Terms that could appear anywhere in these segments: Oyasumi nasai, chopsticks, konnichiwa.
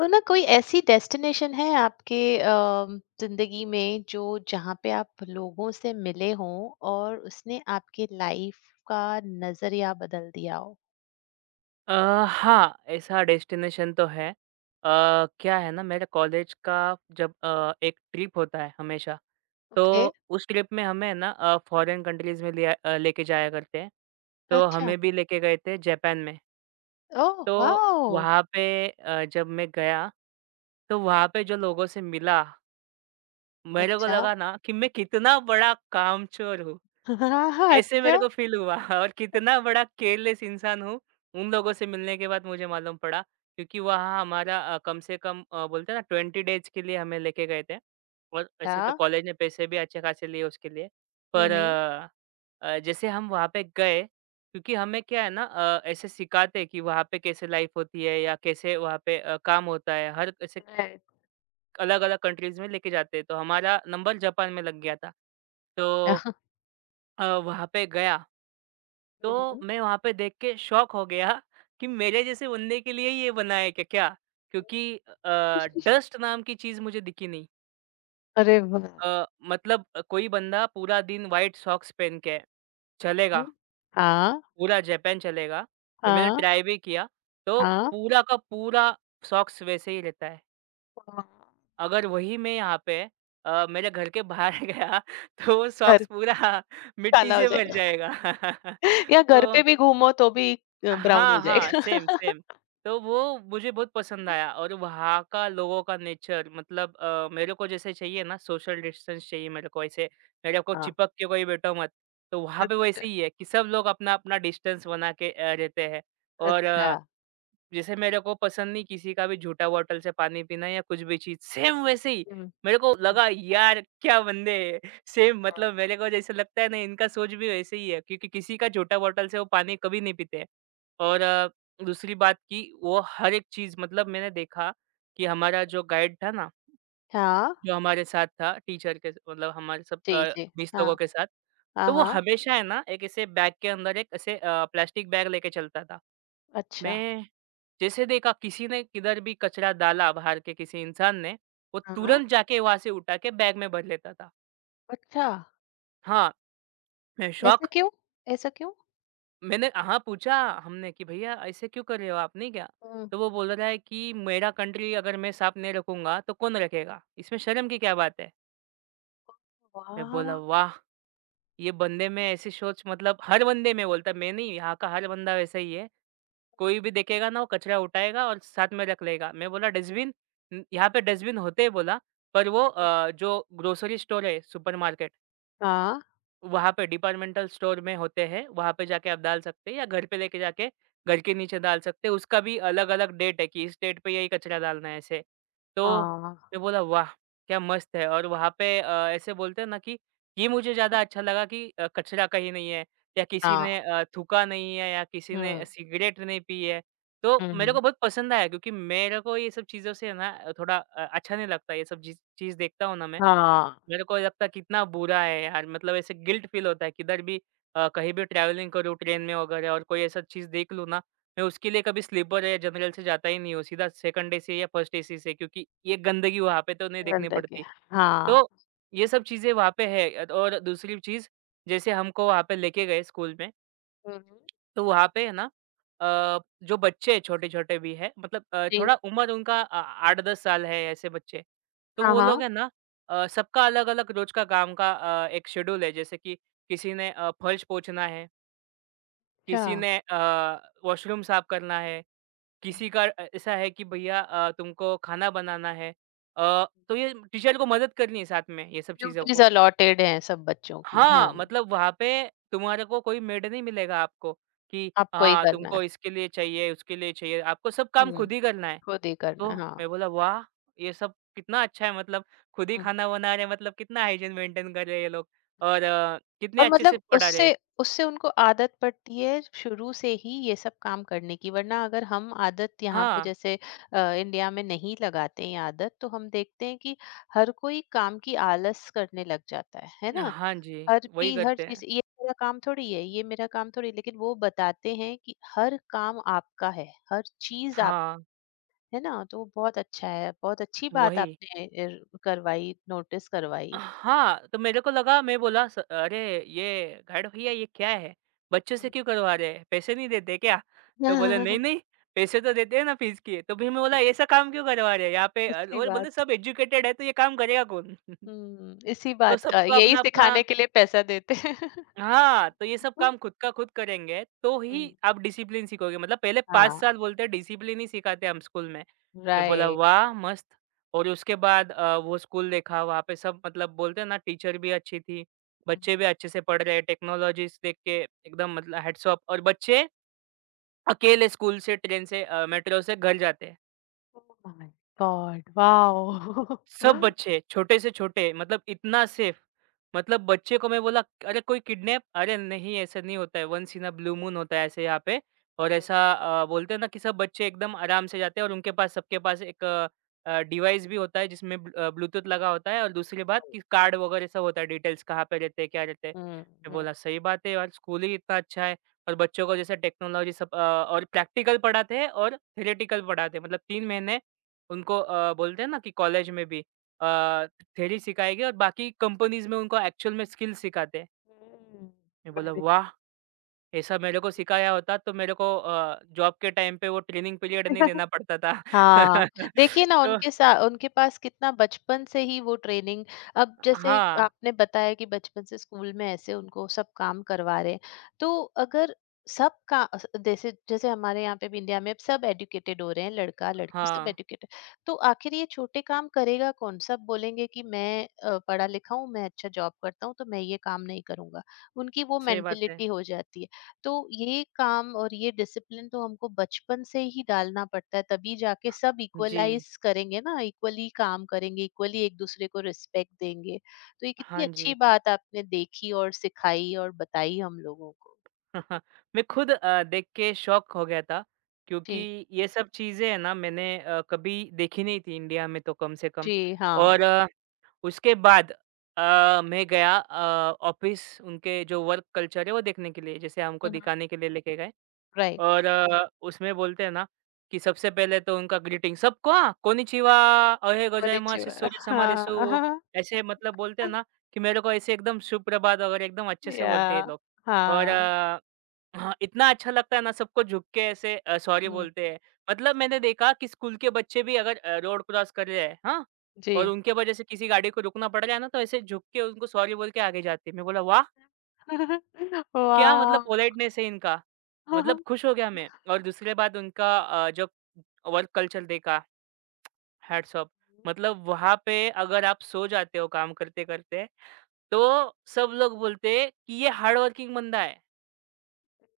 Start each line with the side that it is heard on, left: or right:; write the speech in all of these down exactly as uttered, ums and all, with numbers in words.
left: तो ना कोई ऐसी डेस्टिनेशन है आपके अम, जिंदगी में जो जहाँ पे आप लोगों से मिले हों और उसने आपके लाइफ का नजरिया बदल दिया हो।
right: अ, हाँ, ऐसा डेस्टिनेशन तो है। अ, क्या है ना मेरे कॉलेज का जब अ, एक ट्रिप होता है हमेशा,
left: ओके।
right: तो उस ट्रिप में हमें ना अ, फॉरेन कंट्रीज़ में लिया अ, लेके जाया करते हैं। तो
left: अच्छा।
right: हमें भी लेके गए थे जापान में।
left: ओह
right: तो
left: वाओ।
right: वहाँ पे अ, जब मैं गया, तो वहाँ पे जो लोगों से मिला, मेरे को
left: अच्छा।
right: लगा ना कि मैं कितना बड़ा कामचोर हूँ।
left: हाँ हाँ,
right: ऐसे
left: अच्छा।
right: मेरे को फ़ील हुआ और कितना बड़ा केयरलेस इंसान हूँ, उन लोगों से मिलने के बाद मुझे मालूम पड़ा क्योंकि वहाँ हमारा अ, कम से कम अ, बोलते हैं ना ट्वेंटी डेज़ के लिए हमें लेके गए थे और ऐसे तो
left: हाँ।
right: कॉलेज ने पैसे भी अच्छे खासे लिए उसके लिए। पर
left: हम्म।
right: अ अ, जैसे हम वहाँ पे गए क्योंकि हमें क्या है ना अ, ऐसे सिखाते हैं कि वहाँ पे कैसे लाइफ़ होती है या कैसे वहाँ पे अ, काम होता है, हर ऐसे
left: राइट।
right: अलग-अलग कंट्रीज़ में लेके जाते हैं, तो हमारा नंबर जापान में लग गया था। तो अ, वहाँ पे गया तो
left: हम्म।
right: मैं वहाँ पे देख के शॉक हो गया कि मेरे जैसे बंदे के लिए ये बना है क्या क्या? क्योंकि अ, डस्ट नाम की चीज़ मुझे दिखी नहीं।
left: अरे वाह।
right: अ, मतलब अ, कोई बंदा पूरा दिन व्हाइट सॉक्स पहन के चलेगा,
left: हाँ।
right: पूरा जापान चलेगा और मैंने
left: हाँ।
right: ट्राई भी किया, तो
left: हाँ।
right: पूरा का पूरा सॉक्स वैसे ही रहता है।
left: हाँ।
right: अगर वही मैं यहाँ पे अ, मेरे घर के बाहर गया तो वो
left: घर
right: सॉक्स पूरा मिट्टी
left: काला हो
right: से भर
left: जाएगा।
right: जाएगा।
left: या घर
right: तो
left: पे भी घूमो तो भी ब्राउन
right: हाँ,
left: हो
right: हाँ,
left: जाएगा।
right: Same, same. तो वो मुझे बहुत पसंद आया और वहाँ का लोगों का नेचर मतलब अ, मेरे को जैसे चाहिए ना सोशल डिस्टेंस चाहिए मेरे को ऐसे मेरे को
left: हाँ।
right: चिपक के कोई बैठो मत। तो वहाँ पे वैसे
left: अच्छा।
right: ही है कि सब लोग अपना-अपना डिस्टेंस बना के अ, रहते हैं और
left: अच्छा।
right: जैसे मेरे को पसंद नहीं किसी का भी झूठा बॉटल से पानी पीना या कुछ भी चीज़, सेम वैसे ही
left: हुँ,
right: मेरे को
left: हुँ।
right: लगा यार क्या बंदे हैं। सेम मतलब मेरे को जैसे लगता है ना इनका सोच भी वैसे ही है क्योंकि किसी का झूठा बॉटल से वो पानी कभी नहीं पीते हैं। और अ, दूसरी बात कि वो हर एक चीज़ मतलब मैंने देखा कि हमारा जो गाइड था ना
left: हाँ।
right: जो हमारे साथ था टीचर के मतलब हमारे सब
left: जी,
right: अ,
left: जी।
right: बीस
left: हाँ।
right: लोगों के साथ। तो
left: हाँ,
right: वो
left: हाँ।
right: हमेशा है ना एक ऐसे बैग के अंदर एक ऐसे अ, प्लास्टिक बैग लेके चलता था।
left: अच्छा।
right: मैं जैसे देखा किसी ने किधर भी कचरा डाला बाहर के किसी इंसान ने, वो
left: हाँ।
right: तुरंत जाके वहाँ से उठा के बैग में भर लेता था।
left: अच्छा,
right: हाँ, मैं शॉक
left: ऐसा क्यों? ऐसा क्यों?
right: मैंने हाँ, पूछा हमने कि भैया ऐसे क्यों कर रहे हो आपने क्या?
left: हुँ।
right: तो वो बोल रहा है कि मेरा कंट्री अगर मैं साफ नहीं रखूँगा तो कौन रखेगा? इसमें शर्म की क्या बात है? मैं बोला
left: वाह!
right: वाह! ये बंदे में ऐसी सोच मतलब हर बंदे में बोलता मैं नहीं यहाँ का हर बंदा वैसा ही है। कोई भी देखेगा ना वो कचरा उठाएगा और साथ में रख लेगा। मैं बोला डस्टबिन? यहाँ पे डस्टबिन होते हैं बोला पर वो अ, जो ग्रोसरी स्टोर है सुपरमार्केट
left: हाँ,
right: वहाँ पे डिपार्टमेंटल स्टोर में होते हैं, वहाँ पे जाके आप डाल सकते हैं या घर पे लेके जाके घर के नीचे डाल सकते हैं। उसका भी अलग-अलग डेट है कि इस डेट पे यही कचरा डालना है ऐसे। तो
left: हाँ,
right: मैं बोला वाह! क्या मस्त है और वहाँ पे अ, ऐसे बोलते हैं ना कि ये मुझे ज़्यादा अच्छा लगा कि अ, कचरा कहीं नहीं है या किसी
left: हाँ।
right: ने अ, थूका नहीं है या किसी ने
left: हुँ,
right: सिगरेट नहीं पी है। तो मेरे
left: हुँ।
right: को बहुत पसंद आया क्योंकि मेरे को ये सब चीज़ों से ना थोड़ा अ, अच्छा नहीं लगता ये सब चीज़ चीज़ देखता हूँ ना मैं,
left: हाँ।
right: मेरे को लगता है कितना बुरा है यार मतलब ऐसे गिल्ट फ़ील होता है किधर भी अ, कहीं भी ट्रैवलिंग करूँ ट्रेन में वगैरह और कोई ऐसा चीज़ देख लूँ ना, मैं उसके लिए कभी स्लीपर या जनरल से जाता ही नहीं हूँ, सीधा सेकंड एसी या फर्स्ट एसी से क्योंकि ये गंदगी वहाँ पे तो नहीं देखनी
left: गंदगी।
right: पड़ती।
left: हाँ।
right: तो ये सब चीज़ें वहाँ पे है अ, और दूसरी चीज़ जैसे हमको वहाँ पे लेके गए स्कूल में
left: हुँ, हुँ।
right: तो वहाँ पे है ना अ, जो बच्चे छोटे-छोटे भी हैं मतलब अ,
left: जी।
right: थोड़ा उम्र उनका अ, आठ दस साल है ऐसे बच्चे। तो
left: हाँ,
right: वो लोग
left: हाँ।
right: है ना अ, सबका अलग-अलग रोज़ का काम का अ, एक शेड्यूल है जैसे कि किसी ने अ, फर्श पोंछना है,
left: अच्छा।
right: किसी ने अ, वॉशरूम साफ करना है,
left: हुँ।
right: किसी का अ, ऐसा है कि भैया अ, तुमको खाना बनाना है। अ, तो ये टीचर को मदद करनी है साथ में ये सब चीज़ों
left: ड्यूटीज़
right: को।
left: अलॉटेड हैं सब बच्चों की। हाँ,
right: हाँ, मतलब वहाँ पे तुम्हारे को कोई मेड नहीं मिलेगा आपको कि
left: आपको ही
right: हाँ,
left: करना
right: तुमको
left: है।
right: इसके लिए चाहिए, उसके लिए चाहिए, आपको सब काम
left: हुँ,
right: खुद ही करना है।
left: खुद ही करना
right: तो
left: है। हाँ।
right: मैं बोला वाह! ये सब कितना अच्छा है मतलब खुद ही
left: हुँ।
right: खाना बना रहे हैं मतलब कितना हाइजीन मेंटेन कर रहे हैं ये लोग और अ, कितने
left: और
right: अच्छे से
left: मतलब
right: पढ़ा रहे हैं।
left: उससे उससे उनको आदत पड़ती है शुरू से ही ये सब काम करने की। वरना अगर हम आदत यहाँ पे
right: हाँ,
left: जैसे अ, इंडिया में नहीं लगाते हैं आदत, तो हम देखते हैं कि हर कोई काम की आलस करने लग जाता है है ना।
right: हाँ जी,
left: हर
right: वही
left: पी हर
right: करते
left: चीज
right: हैं।
left: ये मेरा काम थोड़ी है, ये मेरा काम थोड़ी है, लेकिन वो बताते हैं कि हर काम आपका है, हर चीज आप,
right: हाँ,
left: है ना। तो वो बहुत अच्छा है, बहुत अच्छी बात
right: वही।
left: आपने अ, करवाई, नोटिस करवाई।
right: हाँ, तो मेरे को लगा मैं बोला स अरे! ये गार्ड भईया ये क्या है? बच्चों से
left: हम्म।
right: क्यों करवा रहे हैं? पैसे नहीं देते क्या? तो बोले नहीं, नहीं पैसे तो देते हैं ना फीस के। तो फिर मैं बोला ऐसा काम क्यों करवा रहे हैं यहाँ पे?
left: अच्छी
right: और बोलते
left: बात।
right: सब एजुकेटेड है तो ये काम करेगा कौन?
left: हुँ, इसी
right: तो
left: बात का,
right: सबको
left: यही
right: अपना-अपना
left: सिखाने के लिए पैसा देते हैं।
right: हाँ, तो ये सब काम खुद का खुद करेंगे, तो
left: हुँ,
right: ही आप डिसिप्लिन सीखोगे। मतलब पहले पाँच
left: हाँ,
right: साल बोलते हैं डिसिप्लिन ही सिखाते हैं हम स्कूल में। मैं बोला
left: राइट।
right: वाह! मस्त और उसके बाद अ, वो स्कूल देखा वहाँ पे सब मतलब बोलते हैं ना टीचर भी अच्छी थी,
left: हुँ।
right: बच्चे भी अच्छे से पढ़ रहे हैं, टेक्नोलॉजीज़ देख के एकदम मतलब हैट्स ऑफ और बच्चे अकेले स्कूल से, ट्रेन से अ, मेट्रो से घर जाते हैं।
left: Oh my God! वॉव!
right: सब बच्चे, छोटे से छोटे मतलब इतना सेफ, मतलब बच्चे को मैं बोला अरे कोई किडनैप? अरे नहीं ऐसा नहीं होता है, once in a blue moon होता है ऐसे यहाँ पे और ऐसा अ, बोलते हैं ना कि सब बच्चे एकदम आराम से जाते हैं और उनके पास सबके पास एक अ, डिवाइस भी होता है जिसमें ब्ल अ, ब्लूटूथ लगा होता है और दूसरी बात कि कार्ड वगैरह सब होता है डिटेल्स कहाँ पे रहते हैं, क्या रहते हैं।
left: हुँ,
right: मैं
left: हुँ, हुँ,
right: बोला सही बात है यार, स्कूल ही इतना अच्छा है और बच्चों को जैसे टेक्नोलॉजी सब अ, और प्रैक्टिकल पढ़ाते हैं और थ्योरेटिकल पढ़ाते हैं मतलब तीन महीने उनको अ, बोलते हैं ना कि कॉलेज में भी अ, थ्योरी सिखाई गई और बाकी कंपनीज में उनको एक्चुअल में स्किल सिखाते हैं
left: हुँ,
right: मैं बोला
left: राइट।
right: वाह ऐसा मेरे को सिखाया होता तो मेरे को जॉब के टाइम पे वो ट्रेनिंग पीरियड नहीं देना पड़ता था
left: हाँ, देखिए ना,
right: तो
left: उनके सा उनके पास कितना बचपन से ही वो ट्रेनिंग। अब जैसे
right: हाँ
left: आपने बताया कि बचपन से स्कूल में ऐसे उनको सब काम करवा रहे हैं, तो अगर सब का अ, जैसे जैसे हमारे यहाँ पे भी इंडिया में अब सब एजुकेटेड हो रहे हैं, लड़का-लड़की सब
right: हाँ
left: एजुकेटेड, तो आखिर ये छोटे काम करेगा कौन? सब बोलेंगे कि मैं अ, पढ़ा लिखा हूँ, मैं अच्छा जॉब करता हूँ, तो मैं ये काम नहीं करूँगा। उनकी वो
right: सही बात है
left: मेंटालिटी हो जाती है। तो ये काम और ये डिसिप्लिन तो हमको बचपन से ही डालना पड़ता है, तभी जाके सब
right: जी
left: इक्वलाइज करेंगे ना, इक्वली काम करेंगे, इक्वली एक दूसरे को रिस्पेक्ट देंगे। तो ये
right: हाँ
left: कितनी
right: जी
left: अच्छी बात आपने देखी और सिखाई और बताई हम लोगों को।
right: मैं खुद अ, देख के शॉक हो गया था
left: जी।
right: क्योंकि ये सब चीजें है ना मैंने अ, कभी देखी नहीं थी इंडिया में तो कम से कम
left: जी। हाँ।
right: और उसके बाद अ, मैं गया अ, ऑफ़िस उनके जो वर्क कल्चर है वो देखने के लिए, जैसे हमको
left: हम्म।
right: दिखाने के लिए लेके गए
left: राइट।
right: और अ, उसमें बोलते हैं ना कि सबसे पहले तो उनका ग्रीटिंग सबको हाँ, "कोनिचिवा, ओहे गोजाइमासु,
left: konnichiwa।
right: सूर्यसमादेशु"
left: हाँ।
right: ऐसे मतलब बोलते हैं ना कि मेरे को ऐसे एकदम सुप्रभात वगैरह एकदम अच्छे से
left: या।
right: बोलते हैं ये लोग और
left: हाँ।
right: हाँ, इतना अच्छा लगता है ना सबको झुक के ऐसे अ, सॉरी बोलते
left: हम्म,
right: हैं। मतलब मैंने देखा कि स्कूल के बच्चे भी अगर अ, रोड क्रॉस कर रहे हैं, हाँ? और
left: जी।
right: उनके वजह से किसी गाड़ी को रुकना पड़ रहा है ना, तो ऐसे झुक के उनको सॉरी बोल के आगे जाते हैं। मैं बोला वाह! क्या मतलब
left: वाह।
right: पोलाइटनेस है इनका। मतलब खुश हो गया मैं और दूसरी बात उनका अ, जब वर्क कल्चर देखा, हैट्स ऑफ। मतलब वहाँ पे अगर आप सो जाते हो काम करते-करते, तो सब लोग बोलते हैं कि ये हार्ड वर्किंग बंदा है।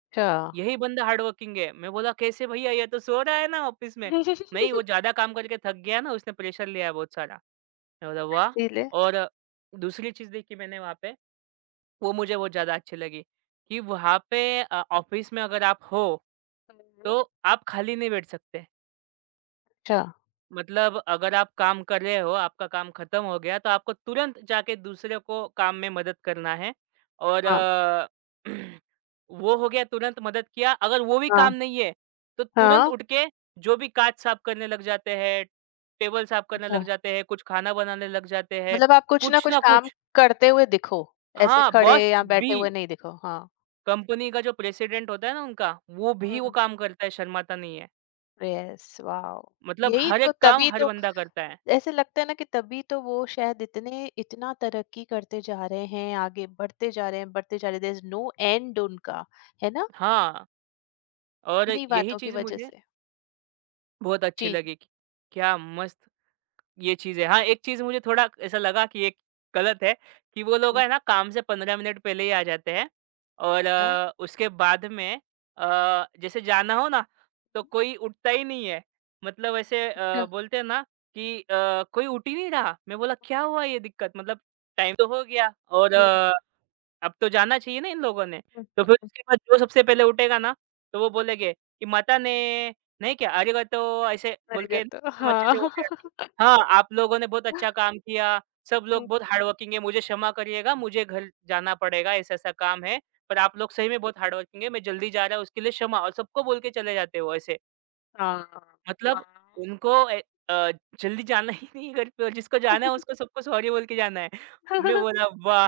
left: अच्छा।
right: यही बंदा हार्ड वर्किंग है। मैं बोला कैसे भैया ये तो सो रहा है ना ऑफिस में। नहीं वो ज़्यादा काम करके थक गया ना उसने प्रेशर लिया है बहुत सारा। मैं बोला वाह!
left: इसीलिए।
right: और दूसरी चीज़ देखी मैंने वहाँ पे, वो मुझे बहुत ज़्यादा अच्छी लगी कि वहाँ पे अ, ऑफिस में अगर आप हो,
left: अच्छा।
right: तो आप खाली नहीं बैठ सकते। मतलब अगर आप काम कर रहे हो, आपका काम खत्म हो गया, तो आपको तुरंत जाके दूसरे को काम में मदद करना है और
left: हाँ।
right: अ, वो हो गया तुरंत मदद किया, अगर वो भी
left: हाँ।
right: काम नहीं है, तो तुरंत
left: हाँ।
right: उठ के जो भी काँच साफ करने लग जाते हैं, टेबल साफ करने
left: अच्छा,
right: लग जाते हैं, कुछ खाना बनाने लग जाते हैं,
left: मतलब आप कुछ ना
right: कुछ
left: कुछ
right: ना
left: काम
right: कुछ।
left: करते हुए दिखो, ऐसे
right: हाँ,
left: खड़े
right: बॉस
left: या
right: भी
left: बैठे हुए नहीं दिखो, हाँ।
right: कंपनी का जो प्रेसिडेंट होता है ना उनका, वो भी वो
left: हुँ,
right: काम करता है, शर्माता नहीं है।
left: Yes wow!
right: मतलब
left: यही
right: हर
left: तो,
right: एक काम
left: तभी
right: हर
left: तो
right: बंदा करता है।
left: ऐसे लगता है ना कि तभी तो वो शायद इतने इतना तरक्की करते जा रहे हैं, आगे बढ़ते जा रहे हैं, बढ़ते जा रहे हैं, देयर इज़ नो एंड उनका, है ना?
right: हाँ, और
left: इन्हीं
right: यही
left: बातों की
right: चीज़
left: वजह
right: मुझे
left: से।
right: बहुत अच्छी
left: जी,
right: लगी कि क्या मस्त ये चीज़ है। हाँ, एक चीज़ मुझे थोड़ा ऐसा लगा कि ये गलत है कि वो लोग
left: हुँ,
right: है ना काम से पंद्रह मिनट पहले ही आ जाते हैं और
left: हाँ,
right: अ, उसके बाद में अ, जैसे जाना हो ना तो कोई उठता ही नहीं है। मतलब ऐसे अ,
left: हुँ,
right: बोलते हैं ना कि अ, कोई उठ ही नहीं रहा। मैं बोला क्या हुआ ये दिक्कत? मतलब टाइम तो हो गया और
left: हुँ,
right: अब तो जाना चाहिए ना इन लोगों ने।
left: हुँ,
right: तो फिर
left: हुँ,
right: उसके बाद जो सबसे पहले उठेगा ना, तो वो बोलेंगे कि माता ने नहीं क्या "अरिगतो" ऐसे बोल
left: मर
right: के
left: गया तो
right: एकदम अच्छे से
left: हाँ।
right: बोलेगा कि हाँ, आप लोगों ने बहुत अच्छा काम किया, सब लोग
left: हुँ,
right: बहुत हार्ड वर्किंग है, मुझे क्षमा करिएगा, मुझे घर जाना पड़ेगा, ऐसा-ऐसा काम है। पर आप लोग सही में बहुत हार्ड वर्किंग है, मैं जल्दी जा रहा हूँ, उसके लिए क्षमा और सबको बोल के चले जाते हैं वो ऐसे।
left: हाँ, वाह!
right: मतलब उनको ए अ, जल्दी जाना ही नहीं है घर पे और जिसको जाना है उसको सबको सॉरी बोल के जाना है। मैं बोला वाह!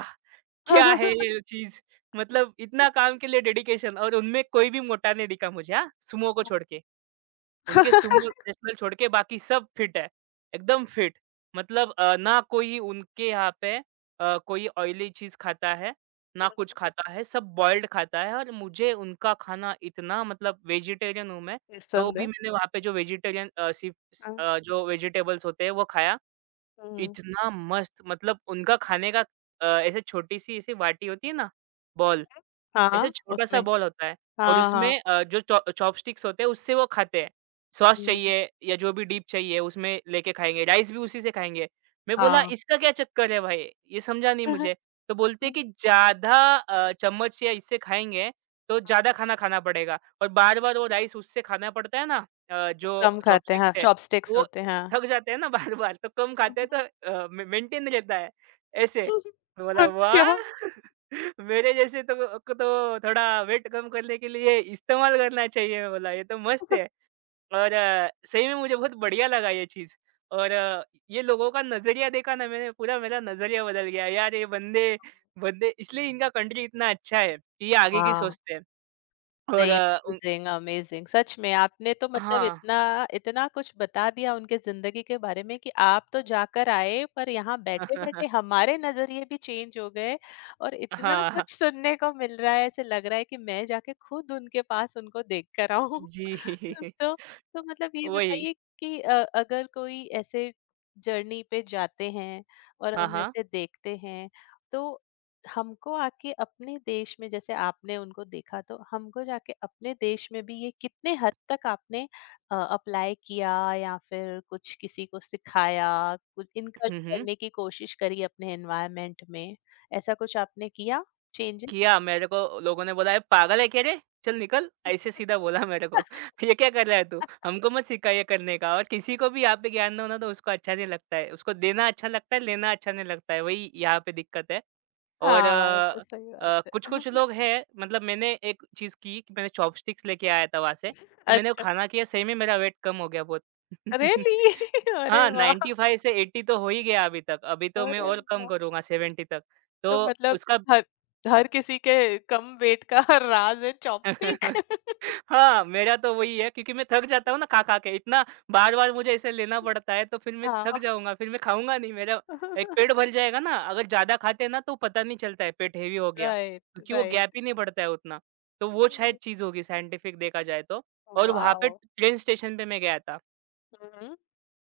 right: क्या है ये चीज़? मतलब इतना काम के लिए डेडिकेशन और उनमें कोई भी मोटा नहीं दिखा मुझे, हाँ, सुमो को छोड़ के। उनके सुमो नेशनल छोड़ के बाकी सब फिट है, एकदम फिट। मतलब अ, ना कोई उनके यहाँ पे अ, कोई ऑयली चीज़ खाता है, ना कुछ खाता है, सब बॉइल्ड खाता है और मुझे उनका खाना इतना मतलब वेजिटेरियन हूँ मैं, तो
left: पसंद
right: भी
left: है।
right: मैंने वहाँ पे जो वेजिटेरियन अ, सिर्फ़ स
left: हाँ,
right: अ, जो वेजिटेबल्स होते हैं वो खाया।
left: हुँ।
right: इतना मस्त मतलब उनका खाने का अ, ऐसे छोटी-सी ऐसी वाटी होती है ना, बॉल, ऐसे
left: हाँ,
right: छोटा-सा
left: उसमें।
right: बॉल होता है और
left: हाँ, हाँ।
right: उसमें अ, जो चॉ चॉपस्टिक्स होते हैं उससे वो खाते हैं। सॉस
left: हुँ,
right: चाहिए या जो भी डीप चाहिए उसमें लेके खाएँगे, राइस भी उसी से खाएँगे। मैं बोला
left: हाँ।
right: इसका क्या चक्कर है भाई? ये समझा नहीं मुझे। तो बोलते हैं
left: हम्म,
right: कि ज़्यादा अ, चम्मच या इससे खाएँगे तो ज़्यादा खाना खाना पड़ेगा और बार-बार वो राइस उससे खाना पड़ता है ना, अ, जो
left: कम खाते हैं,
right: चॉपस्टिक्स
left: हाँ,
right: से, तो
left: चॉपस्टिक्स
right: वो
left: होते हैं।
right: थक जाते हैं ना बार-बार तो कम खाते हैं तो
left: हाँ।
right: अ, मे मेंटेन रहता है ऐसे। मैं बोला वाह!
left: अच्छा।
right: मेरे जैसे तो को तो थोड़ा वेट कम करने के लिए इस्तेमाल करना चाहिए, बोला ये तो मस्त है और अ, सही में मुझे बहुत बढ़िया लगा ये चीज़ और अ, ये लोगों का नज़रिया देखा ना मैंने, पूरा मेरा नज़रिया बदल गया यार, ये बंदे बंदे इसलिए इनका कंट्री इतना अच्छा है कि ये आगे की
left: हाँ।
right: सोचते हैं और
left: नहीं,
right: अ, उन
left: अमेज़िंग, अमेज़िंग, सच में आपने तो मतलब
right: हाँ।
left: इतना इतना कुछ बता दिया उनके ज़िंदगी के बारे में कि आप तो जाकर आए, पर यहाँ बैठे-बैठे हमारे नज़रिए भी चेंज हो गए और इतना
right: हाँ
left: कुछ सुनने को मिल रहा है। ऐसे लग रहा है कि मैं जाके खुद उनके पास उनको देख कर आऊँ।
right: जी।
left: तो तो मतलब ये
right: वही।
left: बताइए कि अ, अगर कोई ऐसे जर्नी पे जाते हैं और
right: हाँ,
left: हम
right: हाँ।
left: ऐसे देखते हैं, तो हमको आके अपने देश में, जैसे आपने उनको देखा, तो हमको जाके अपने देश में भी ये कितने हद तक आपने अप्लाई किया, या फिर कुछ किसी को सिखाया, कुछ इनकल्ट
right: हुँ, हुँ।
left: करने की कोशिश करी अपने एनवायरनमेंट में, ऐसा कुछ आपने किया चेंजेस?
right: किया। मेरे को लोगों ने बोला, "अरे पागल है क्या रे? चल निकल।" ऐसे सीधा बोला मेरे को, "ये क्या कर रहा है तू? हमको मत सिखा ये करने का।" और किसी को भी यहाँ पे ज्ञान दो ना तो उसको अच्छा नहीं लगता है। उसको देना अच्छा लगता है, लेना अच्छा नहीं लगता है। वही यहाँ पे दिक्कत है। और
left: हाँ, ये तो
right: अ
left: सही
right: अ,
left: बात है।
right: कुछ-कुछ लोग हैं, मतलब मैंने एक चीज़ की कि मैंने चॉपस्टिक्स लेके आया था वहाँ से, तो मैंने वो
left: अच्छा।
right: खाना किया, सही में मेरा वेट कम हो गया बहुत।
left: रियली। अरे
right: हाँ,
left: वाह।
right: नाइंटी फ़ाइव से अस्सी तो हो ही गया अभी तक। अभी तो मैं
left: अरे
right: और कम
left: वाह।
right: करूँगा सेवंटी तक। तो
left: तो मतलब
right: उसका।
left: हर हर किसी के कम वेट का राज है चॉपस्टिक।
right: हाँ, मेरा तो वही है क्योंकि मैं थक जाता हूँ ना खा-खा के, इतना बार-बार मुझे इसे लेना पड़ता है तो फिर मैं थक
left: हाँ।
right: जाऊँगा, फिर मैं खाऊँगा नहीं, मेरा एक पेट भर जाएगा ना, अगर ज़्यादा खाते हैं ना तो पता नहीं चलता है पेट हेवी हो गया,
left: राइट,
right: क्योंकि वो गैप
left: राइट।
right: ही नहीं पड़ता है उतना। तो वो शायद चीज़ होगी, साइंटिफिक देखा जाए तो। और वहाँ पे
left: वाओ!
right: ट्रेन स्टेशन पे मैं गया था।
left: हुँ।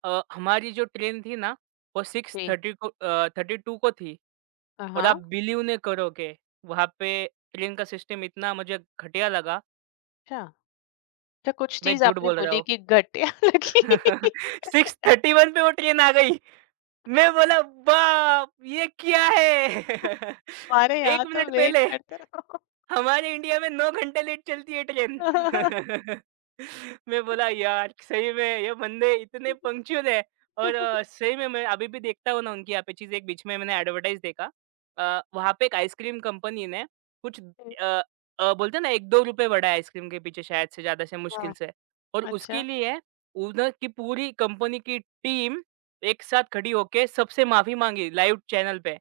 right: अ, हमारी जो ट्रेन थी ना वो
left: जी।
right: सिक्स थर्टी को अ, थर्टी टू को थी
left: अ,
right: और
left: हाँ,
right: आप बिलीव नहीं करोगे, वहाँ पे ट्रेन का सिस्टम इतना मुझे घटिया लगा,
left: अच्छा। अच्छा, कुछ
right: मैं
left: चीज़
right: झूठ
left: आपने
right: बोल रहा
left: बोली
right: हूँ।
left: कि घटिया लगी।
right: सिक्स थर्टी वन पे वो ट्रेन आ गई। मैं बोला बाप! ये क्या है?
left: हमारे
right: एक
left: यहाँ तो
right: मिनट
left: वेट
right: पहले।
left: करते रहो।
right: हमारे इंडिया में नौ घंटे लेट चलती है ट्रेन। मैं बोला यार सही में ये बंदे इतने पंक्चुअल है। और अ, सही में मैं अभी भी देखता हूँ ना उनकी, यहाँ पे चीज़ एक बीच में मैंने एडवर्टाइज़ देखा अ, वहाँ पे एक आइसक्रीम कंपनी ने कुछ अ अ, बोलते हैं ना ₹एक दो रुपए बढ़ा है आइसक्रीम के पीछे शायद से, ज़्यादा से मुश्किल
left: हाँ,
right: से, और उसके
left: अच्छा,
right: लिए उधर की पूरी कंपनी की टीम एक साथ खड़ी होके सबसे माफ़ी माँगी लाइव चैनल पे।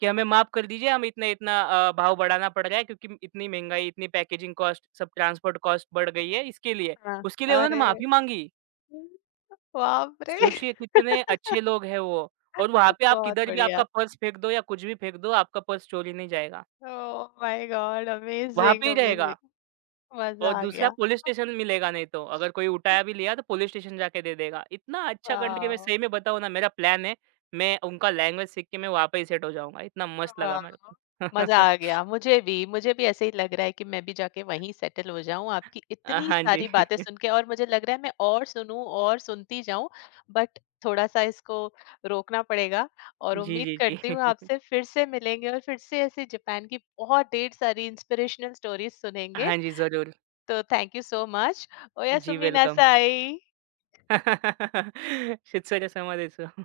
right: कि हमें माफ़ कर दीजिए, हमें इतना-इतना अ, भाव बढ़ाना पड़ रहा है क्योंकि इतनी महँगाई, इतनी पैकेजिंग कॉस्ट, सब ट्रांसपोर्ट कॉस्ट बढ़ गई है इसके लिए।
left: हाँ।
right: उसके लिए उन्होंने
left: अरे!
right: माफ़ी माँगी।
left: बाप रे!
right: सोचिए कितने अच्छे लोग हैं वो। और वहाँ पे आप
left: बहुत
right: किधर भी आपका
left: बढ़िया।
right: पर्स फेंक दो या कुछ भी फेंक दो, आपका पर्स चोरी नहीं जाएगा।
left: Oh my God!
right: वहाँ पे
left: अमेज़िंग,
right: ही रहेगा
left: अमेज़िंग। मज़ा
right: और
left: आ
right: दूसरा,
left: गया।
right: पुलिस स्टेशन मिलेगा नहीं तो, अगर कोई उठाया भी लिया तो पुलिस स्टेशन जाके दे देगा। इतना अच्छा कंट्री, में
left: वाओ!
right: सही में बताऊँ ना मेरा प्लान है, मैं उनका लैंग्वेज सीख के मैं वहाँ पे ही सेट हो जाऊँगा। इतना मस्त लगा
left: वाह!
right: मेरे
left: मज़ा
right: को।
left: आ गया। मुझे भी, मुझे भी ऐसे ही लग रहा है कि मैं भी जाके वहीं सेटल हो जाऊँ, आपकी
right: अ,
left: इतनी
right: हाँ जी।
left: सारी बातें सुन के, और मुझे लग रहा है मैं और सुनूँ और सुनती जाऊँ, बट थोड़ा-सा इसको रोकना पड़ेगा। और
right: जी,
left: उम्मीद
right: जी,
left: करती हूँ
right: जी।
left: आपसे फिर से मिलेंगे और फिर से ऐसे जापान की बहुत ढेर सारी इंस्पिरेशनल स्टोरीज़ सुनेंगे।
right: हाँ जी, ज़रूर।
left: तो थैंक यू सो मच।
right: जी,
left: ओयासुमी
right: वेलकम।
left: नासाई।
right: शिवचर्या समाधेचं।